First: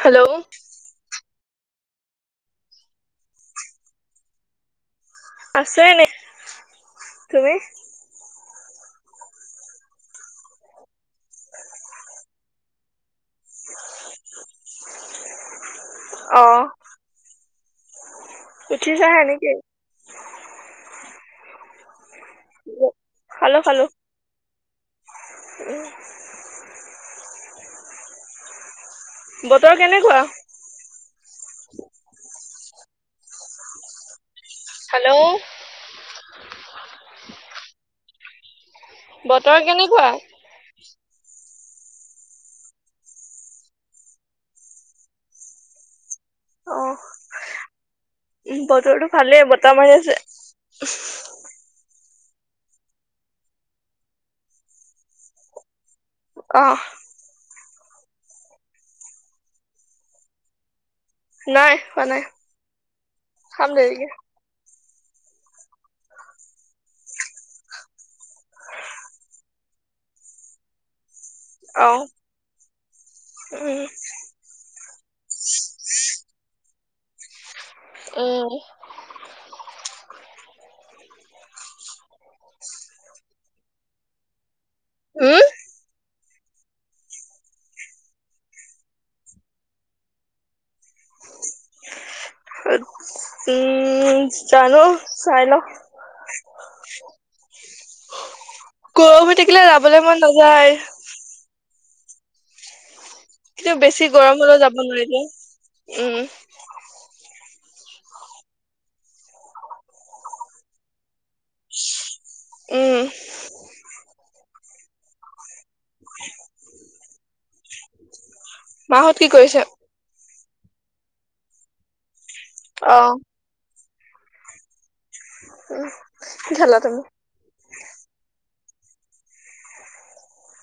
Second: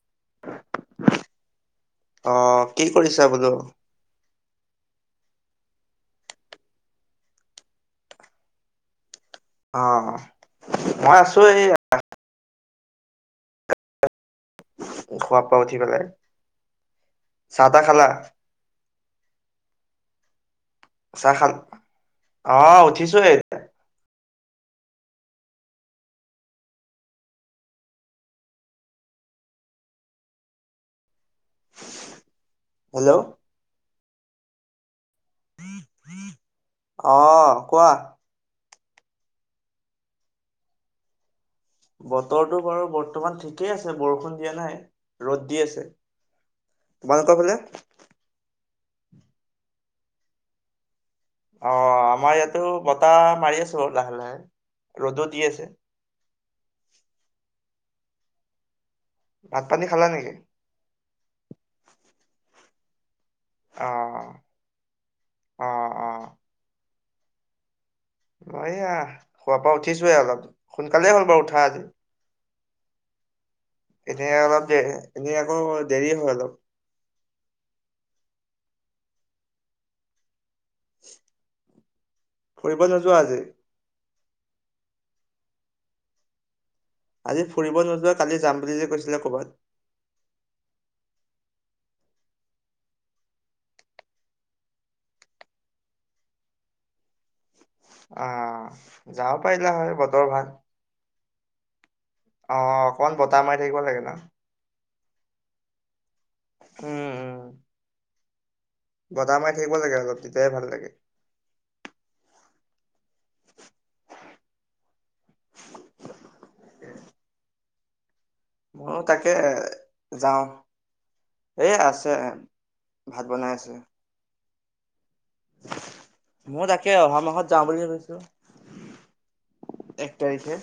Hello. অ', কি কৰিছা বোলো। আছো এনে, তুমি? অ', মই আছো, এইয়া। [inaudible] খোৱা পোৱা উঠি পেলাই, অ চাহ তাহ খালা? উঠিছাহে নেকি? চাহ খান অ', উঠিছোৱে খালো এতিয়া। খালো উম। বতৰ কেনেকুৱা? হেল্ল'। হেল্ল' অ', কোৱা। বতৰ কেনেকুৱা? বতৰটো বাৰু বৰ্তমান ঠিকেই আছে বৰষুণ দিয়া নাই ৰ'দ দি আছে। অ তোমাৰ লোকৰ ফালে। উম, বতৰটো ভালেই বতাহ মাৰি আছে। অ', আমাৰ ইয়াতো বতাহ মাৰি আছো লাহে লাহে ৰ'দো দি আছে। অ'। ভাত পানী খালা নেকি? নাই, হোৱা নাই খাম দেৰিকে। অ', অ', অ'। ময়া খোৱাৰ পৰা উঠিছোৱে অলপ সোনকালেই হ'ল বাৰু উঠা আজি। অ উম এনে অলপ দে এনেই আকৌ দেৰি হয় অলপ। উম। [inaudible] ফুৰিব নোযোৱা আজি? উম। আজি ফুৰিব নোযোৱা কালি যাম বুলিযে কৈছিলে ক'বাত। উম, জানো চাই ল। অ', যাব থাকিলে পাৰিলা হয় যাবলৈ মন বতৰ ভাল। নাযায় অ'। অকমান বতাহ মাৰি কিন্তু থাকিব লাগে বেছি ন। গৰম হ'লেও যাব নোৱাৰিলো উম। উম, উম। গদা মাৰ থাকিব লাগে অলপ তেতিয়াই ভাল লাগে। উম। [unintelligible] মইয়ো মাহত কি তাকে কৰিছে যাওঁ, এ আছে। অ ভাত বনাই আছে। উম কি মই খালা তাকে তুমি অহা মাহত যাওঁ বুলি এক তাৰিখে।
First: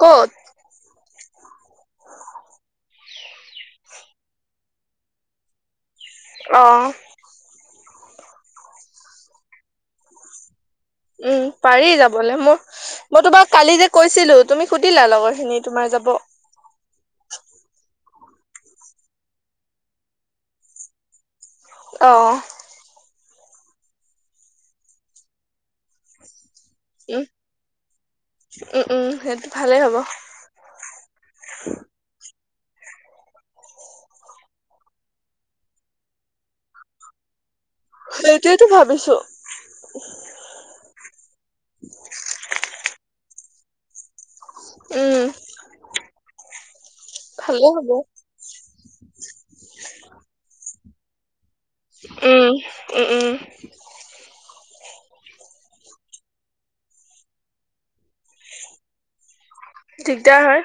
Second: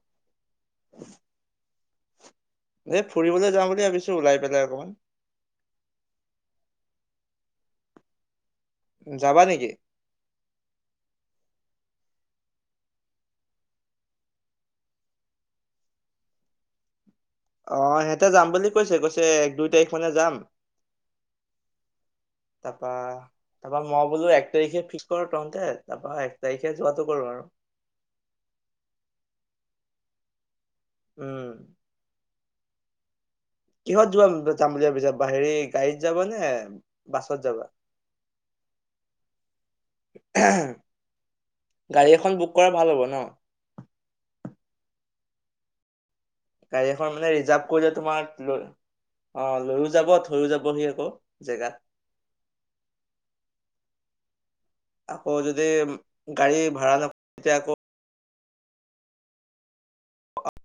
ক'ত? [inaudible] হে ফুৰিবলৈ যাওঁ বুলি ভাবিছো ওলাই পেলাই অকমান। অ'। যাবা নেকি? উম, পাৰি যাবলৈ মোৰ মই তোমাক কালি যে কৈছিলো তুমি সুধিলা লগৰ খিনি তোমাৰ যাব। অ', সিহঁতে যাম বুলি কৈছে কৈছে এক দুই তাৰিখ মানে যাম। অ তাপা তাপা ম বলো এক তাৰিখে ফিক্স কৰ টনতে তাপা উম উম উম সেইটো ভালেই হ'ব উম কিহত যোৱা যাম বুলিাব বিিছ হেৰি গাড়ীত যাব নে বাছত যাবা সেইটোৱেইতো ভাবিছো গাড়ী এখন বুক কৰা ভাল হ'ব ন উম গাড়ী এখন মানে ৰিজাৰ্ভ ভালে কৰিলে হ'ব তোমাৰ লৈ অ লৈও যাব থৈও যাবহি আকৌ জেগাত উম উম উম আকৌ যদি গাড়ী ভা়া নকৰে তেতিয়া আকৌ দিগদাৰ হয়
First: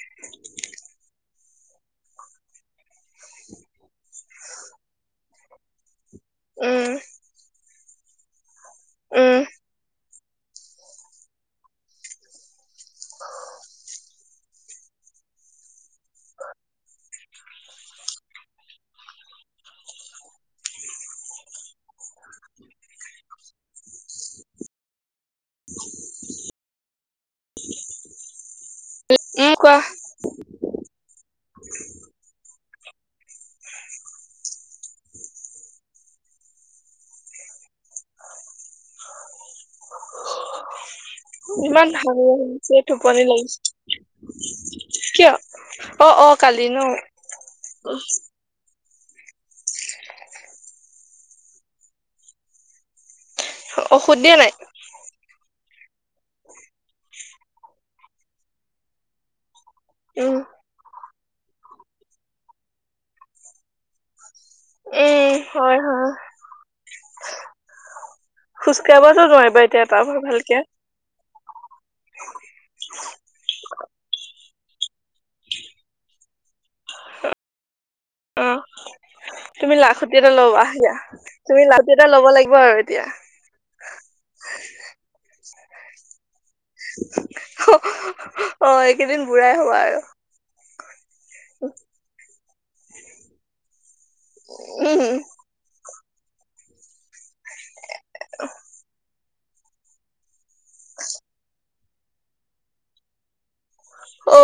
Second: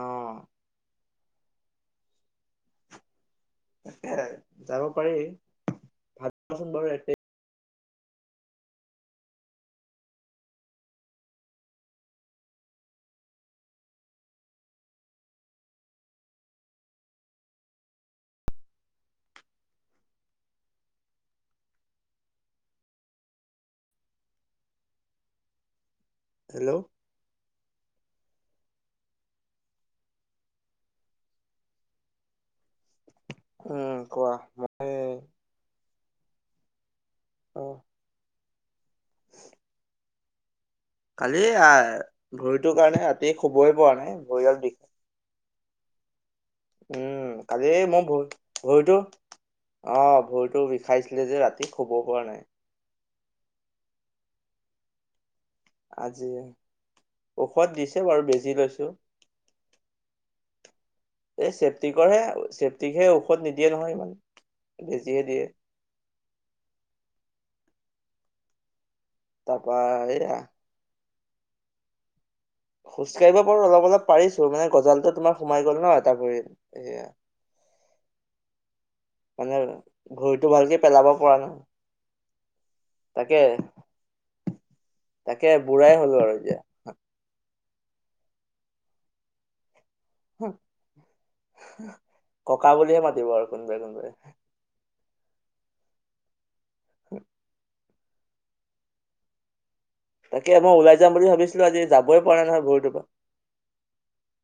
আহ যাব পাৰি ভালোৱাচোন উম বাৰু উম হেল্ল' উম কোৱা উম কোৱা মই অ কালি আহ ইমান ভাল ভৰিটোৰ আহিছে কাৰণে টোপনি ৰাতি লাগিছে শুবই পৰা নাই ভৰিডাল বিষ কিয় অ অ কালি ন উম কালি মই ভৰি ভৰিতো অ ভৰিতটো বিষাইছিলে যে ৰাতি শব পৰা নাই ঔষধ দিয়া নাই আজি ঔষধ দিছে বাৰু বেজি লৈছো এইম এই চেফটিকৰ হে চেফটিকহে ঔষধ নিদিয়ে নহয় ইমান এ বেজিহে দিয়ে হয় হয় কেতিয়াবাাতো নোৱাৰিবা তাৰপা এতিয়াাৰ এয়া ভালকে খোজকাঢ়িব পাৰো অলপ অলপ পাৰিছো মানে গজালটো তোমাৰ সোমাই গল ন এটা পৰি সয়া অ তুমি লাখুট এটা ভৰিটো ল'বাা ভালকে পেলাব পৰা নাই তুমি লাখট এটা ল'ব লাগিব আৰু এতিয়া তাকে তাকে বুঢ়াই হলো আৰু এ যে অ এইকেইদিন বুঢ়াই হোৱা আৰু ককা বুলিয়ে মাতিব আৰু কোনবাই কোনবাই উম উ তাকে মই ওলাই যাম বুলি ভাবিছিলো আজি যাবই পৰা নহয় ভৰিটোৰ পৰা অ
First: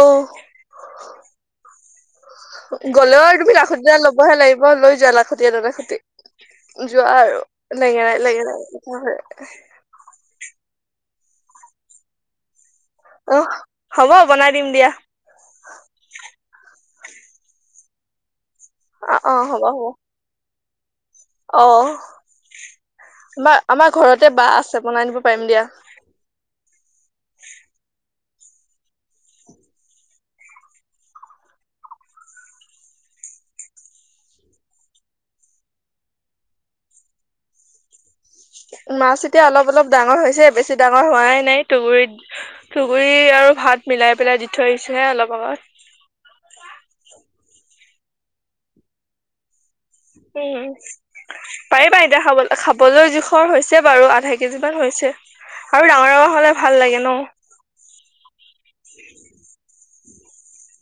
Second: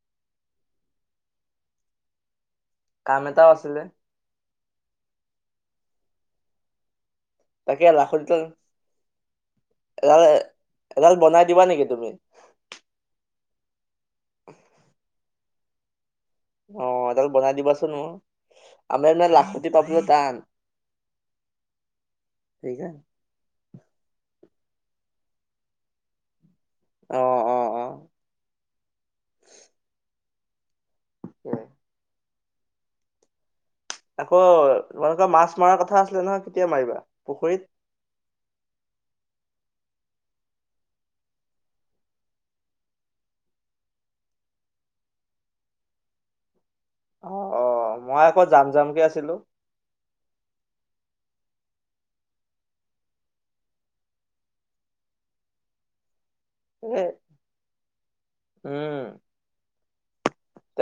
কাম গ'লেও আৰু এটাও তুমি আছিলে লাখতিডাল ল'বহে লাগিব লৈ যোৱা লাখতি এড লাখুতি যোৱা আৰু তাকে লেঙেৰাাই লাখুটিডাল লেঙেৰাাই কি হয় এডাল এডাল বনাই দিবা নেকি তুমি আহ হ'ব বনাই দিম দিয়া অ এড বনাই দিবাচোন অ আমি অ অ হ'ব লাখতি হ'ব পাবো টান অ সেইকাৰণে বা আমাৰ ঘৰতে বা আছে বনাই দিব পাৰিম দিয়া আহ অ অ হয় আকৌ তোমালোকৰ মাছ মৰাৰ কথা আছিলে নহয় কেতিয়া মাৰিবা পুখুৰীত মাছ এতিয়া অলপ অলপ ডাঙৰ হৈছে বেছি ডাঙৰ হোৱাই নাই তুগুৰিত ুগুৰি আৰু ভাত মিলাই পেলাই দি থৈ আহিছে হে অলপ অগত অ অ মই আকৌ যাম যাম কেে আছিলো উম হ পাৰিবা এতিয়া খাবলৈ খাবলৈ জোখৰ হৈছে বাৰু আধা কেজি মান হৈছে আৰু ডাঙৰ ডাঙৰ হলে ভাল লাগে এ ন উম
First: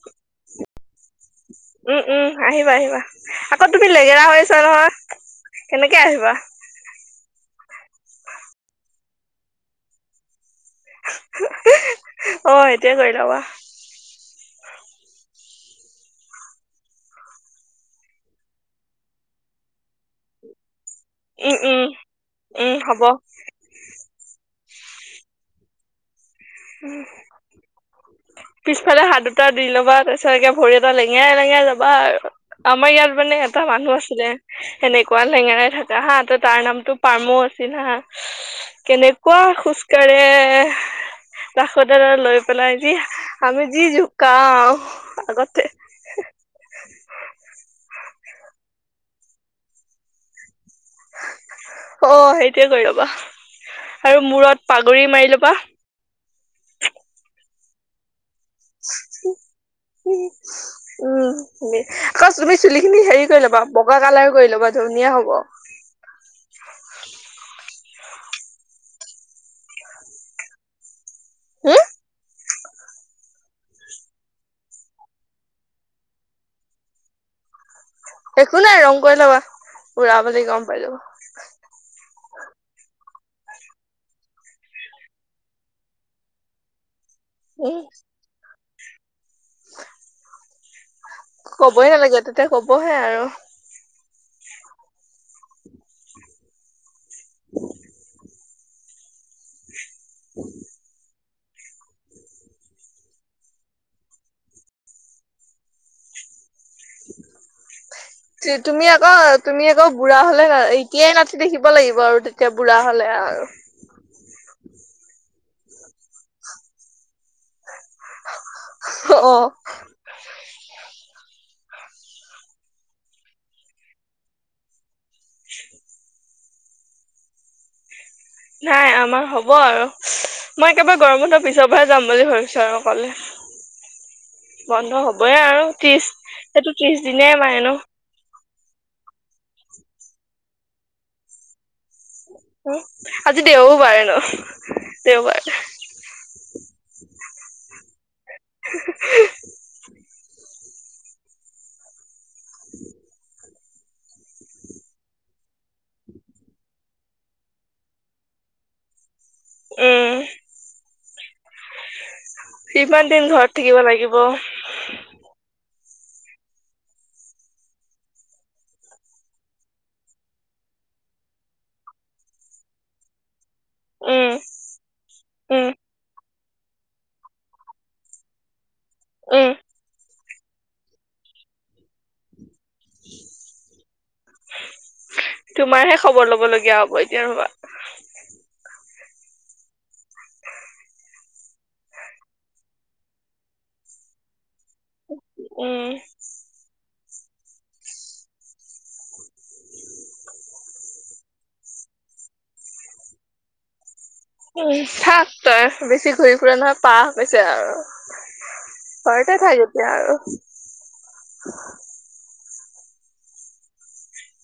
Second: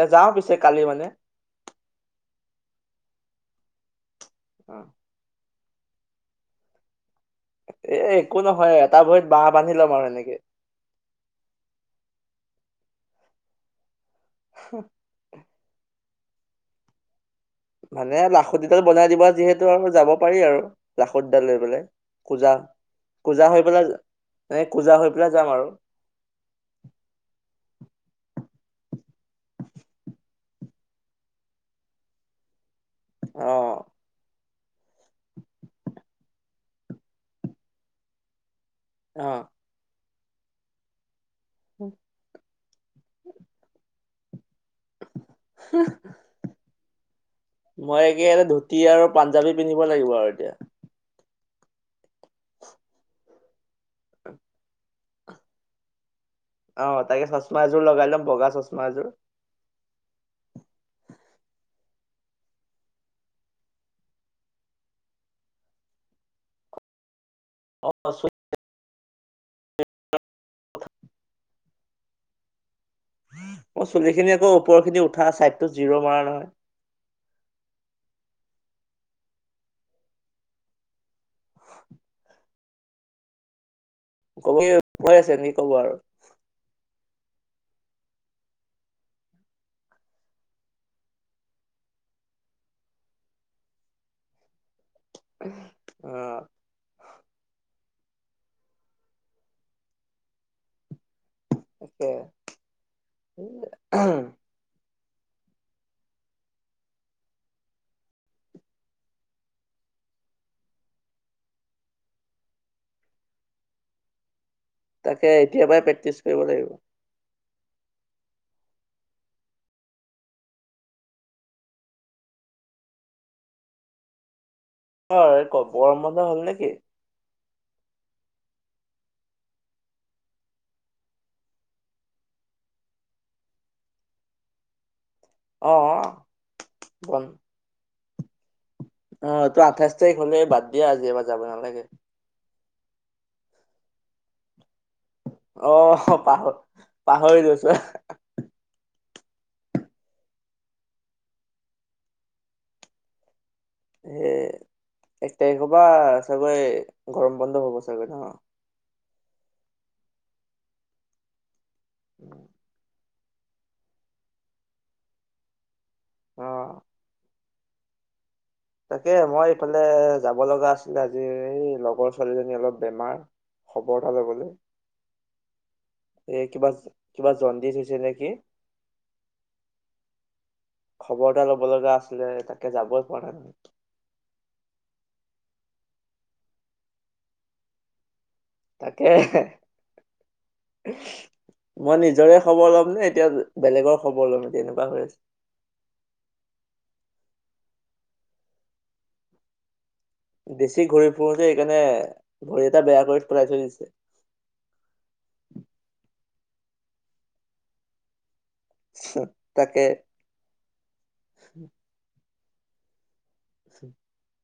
এ যাও পিছে কালি মানে উম উম আহিবা আহিবা আকৌ তুমি লেগেৰা হৈছ নহয় কেনেকে আহিবা এ একো নহয় এটা ভৰিত বাঁাহ বান্ধি লম আৰু এনেকে অ সেইটয়ে কৰি লব হ মানে লাখুটডাল বনাই দিবা যিহেতু আৰু যাব পাৰি আৰু লাখতডাল উম হৈ উম মানে পূজা উম হ'ব পূজা হৈ পেলাই এনে পূজা হৈ পেলাই যাম আৰু উম পিছফালে হাত দুটা দি লবা তাৰপিছতকে ভৰি এটা লেঙেৰা লেঙে লবা আৰু আমাৰ ইয়াত মানে অ এটা মানুহ আছিলে সেনেকুৱা লেঙেৰা থকা হা ত তাৰ নাম টো প্মো আছিল না অ কেনেকুৱা খোজ কঢ়ে ৰাসতে লৈ পেলাই যি আমি যি জুোকাও মই তে এটা ধুতি আৰু পাঞ্জাবী পিন্ধিব লাগিব আৰু এতিয়া অ সেইটোোৱে কৰি ৰ'বা আৰু মূৰত পাগৰি মাৰি ল'বা অ তাকে চচমা এযোৰ লগাই ল'ম বগা চচমা এযোৰ উম আকৌ তুমি চুলিখিনি হেৰি কৰি ল'বা বগা কালাৰ কৰি ল'বা ধ ধুনীয়া হ'ব অ হম মই চুলি খিনি আকৌ ওপৰ খিনি উঠা চাইডটোো জিৰো মাৰা নহয় একো নাই ৰং কৰি লবা উুৰা বুলি গম পাইো কব কি কৈ আছে নেকি ক'ব আৰু উম কবইে নালাগে তেতিয়া কবহে আৰু অ উ অকে [inaudible] তুমি আকৌ তুমি আকৌ বুঢ়া হলো এতিয়াই নাতি দেখিব লাগিব আৰু তেতিয়া বুঢ়া হলে আৰু তাকে এতিয়াৰ পৰাই প্ৰেক্টিচ কৰিব লাগিব অ হয় ক বৰম বন্ধ হ'ল ন নাই আমাৰ হ'ব আৰু মই একেবাৰে গৰম হতৰ পিছৰ পৰা যাম বুলি ভাবিছো আৰু অকলে বন্ধ হ'ব হবইে আৰু অ ত্ৰিশ সেইটো ত্ৰিশ দিন বন মায় ন অ তো আঠাইছ তাৰিখ হলে বাদ দিয়া আজি এবাৰ যাব নালাগে আজি দেওও পাৰে ন দেওবাৰ আহ পাহ পাহৰি যৈছো সে এক তাৰিখৰ পৰা চাগৈ গৰম বন্ধ হ'ব চাগৈ ন উম সিমান দিন ঘৰত থাকিব লাগিব আহ তাকে মই এইফালে যাব লগা আছিলে আজি এই লগৰ ছোৱালীজনী অলপ বেমাৰ খবৰ এটা উম, ল'বলৈ উম, এই কিবা কিবা জ দি থৈছে নেকি আহ খবৰ এটা ল'ব লগা আছিলে তাকে যাবই পৰা নাই তোমাৰহে খবৰ লব লগগীয়া হ'ব এতিয়া ৰবা তাকে মই নিজৰে খবৰ ল'ম নে এতিয়া বেলেগৰ খবৰ লম এ তেনেকুৱা উম বেছি ঘড়ী ফুৰো যে এইকাৰণে ঘড়ী এটা বেয়া কৰি পেলই থৈ দিছে উ চাক তই বেছি ঘূৰি ফুৰা নহয় পাহ বেছে আৰু ঘৰতে থাই তাকে যেতিয়া আৰু আ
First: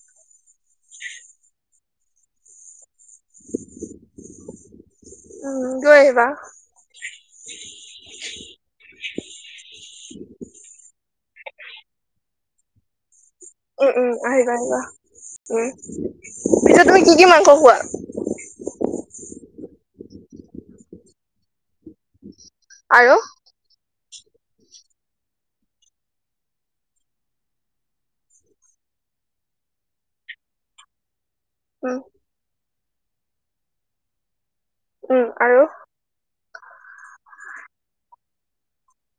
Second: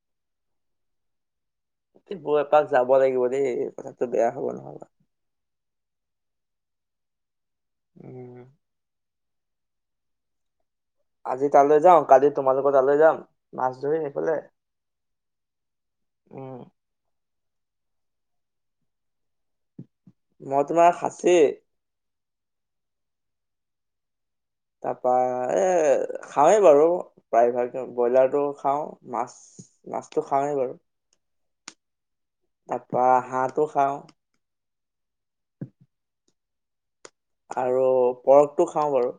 বৈ এপাক যাব লাগিব দেই কথাতটোো বেয়া হব নহবা উম গৈ আহিবা উম [unintelligible] আজি তালৈ যাওঁ কালি তোমালোক তালৈ যাম মাছ উম ধৰিম উম এইফালে আহিবা আহিবা উম উম। পিছে তুমি কি কি মাংস কোৱা মই তোমাৰ খাচী আৰু তাৰপা এ খাৱে বাৰু প্ৰায়ভাগ ব্ৰইলাৰটো খাওঁ মাছ নাচটো খাওঁেই বাৰু অ তাৰপৰা হাঁহটো খাওঁ উম আৰু আৰু পৰকটো খাওঁ বাৰু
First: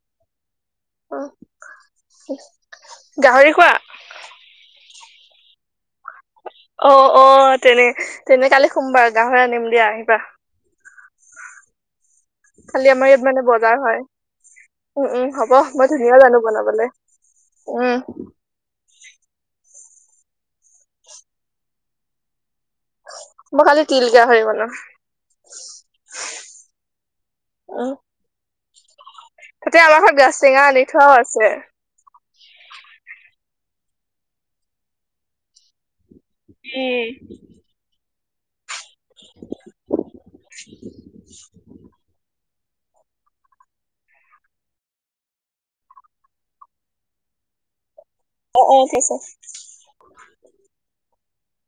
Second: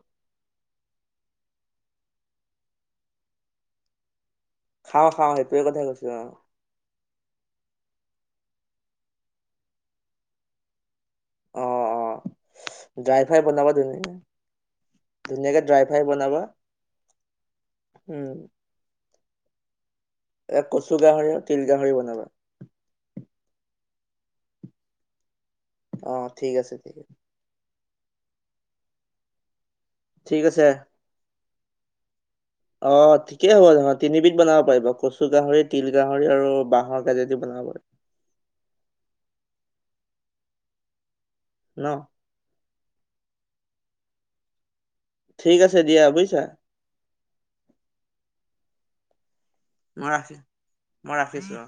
উ গাহৰি খোৱা খাওঁ খাওঁ সেইটোে কথাই কৈছো আৰু অ অ তেনে তেনে কালি সোমবাৰ গাাহৰি আনিম দিয়া আহিবা অ অ কালি আমাৰ ইয়াত ড্ৰাই মানে ফ্ৰাই বনাবা বজাৰ ধনে হয়। উম, উম, হ'ব ধুনীয়াকে মই ড্ৰাই ফ্ৰাই ধুনীয়া জানো বনাবা বনাবলে উম এ কচু গাহৰি আৰু তিল গাহৰি বনাবা ব খালি তিিলকিয়া হৈ গ ন অ ঠিক আছে ঠিক আ আহ তায়া আমাৰ ঘৰত ঠিক গাাজ েঙা আছে আনি থোৱাও আছে অ ঠিকে হ'ব ধৰা তিনিবিধ বনাব পাৰিব কচু গাহৰি তিল গাহৰি আৰু উম। বাঁাহৰ কাজিদি বনাব [unintelligible] ন ঠিক আছে দিয়া বুজিছা অ অকে ছাৰ মই ৰাখিছ মই ৰাখিছো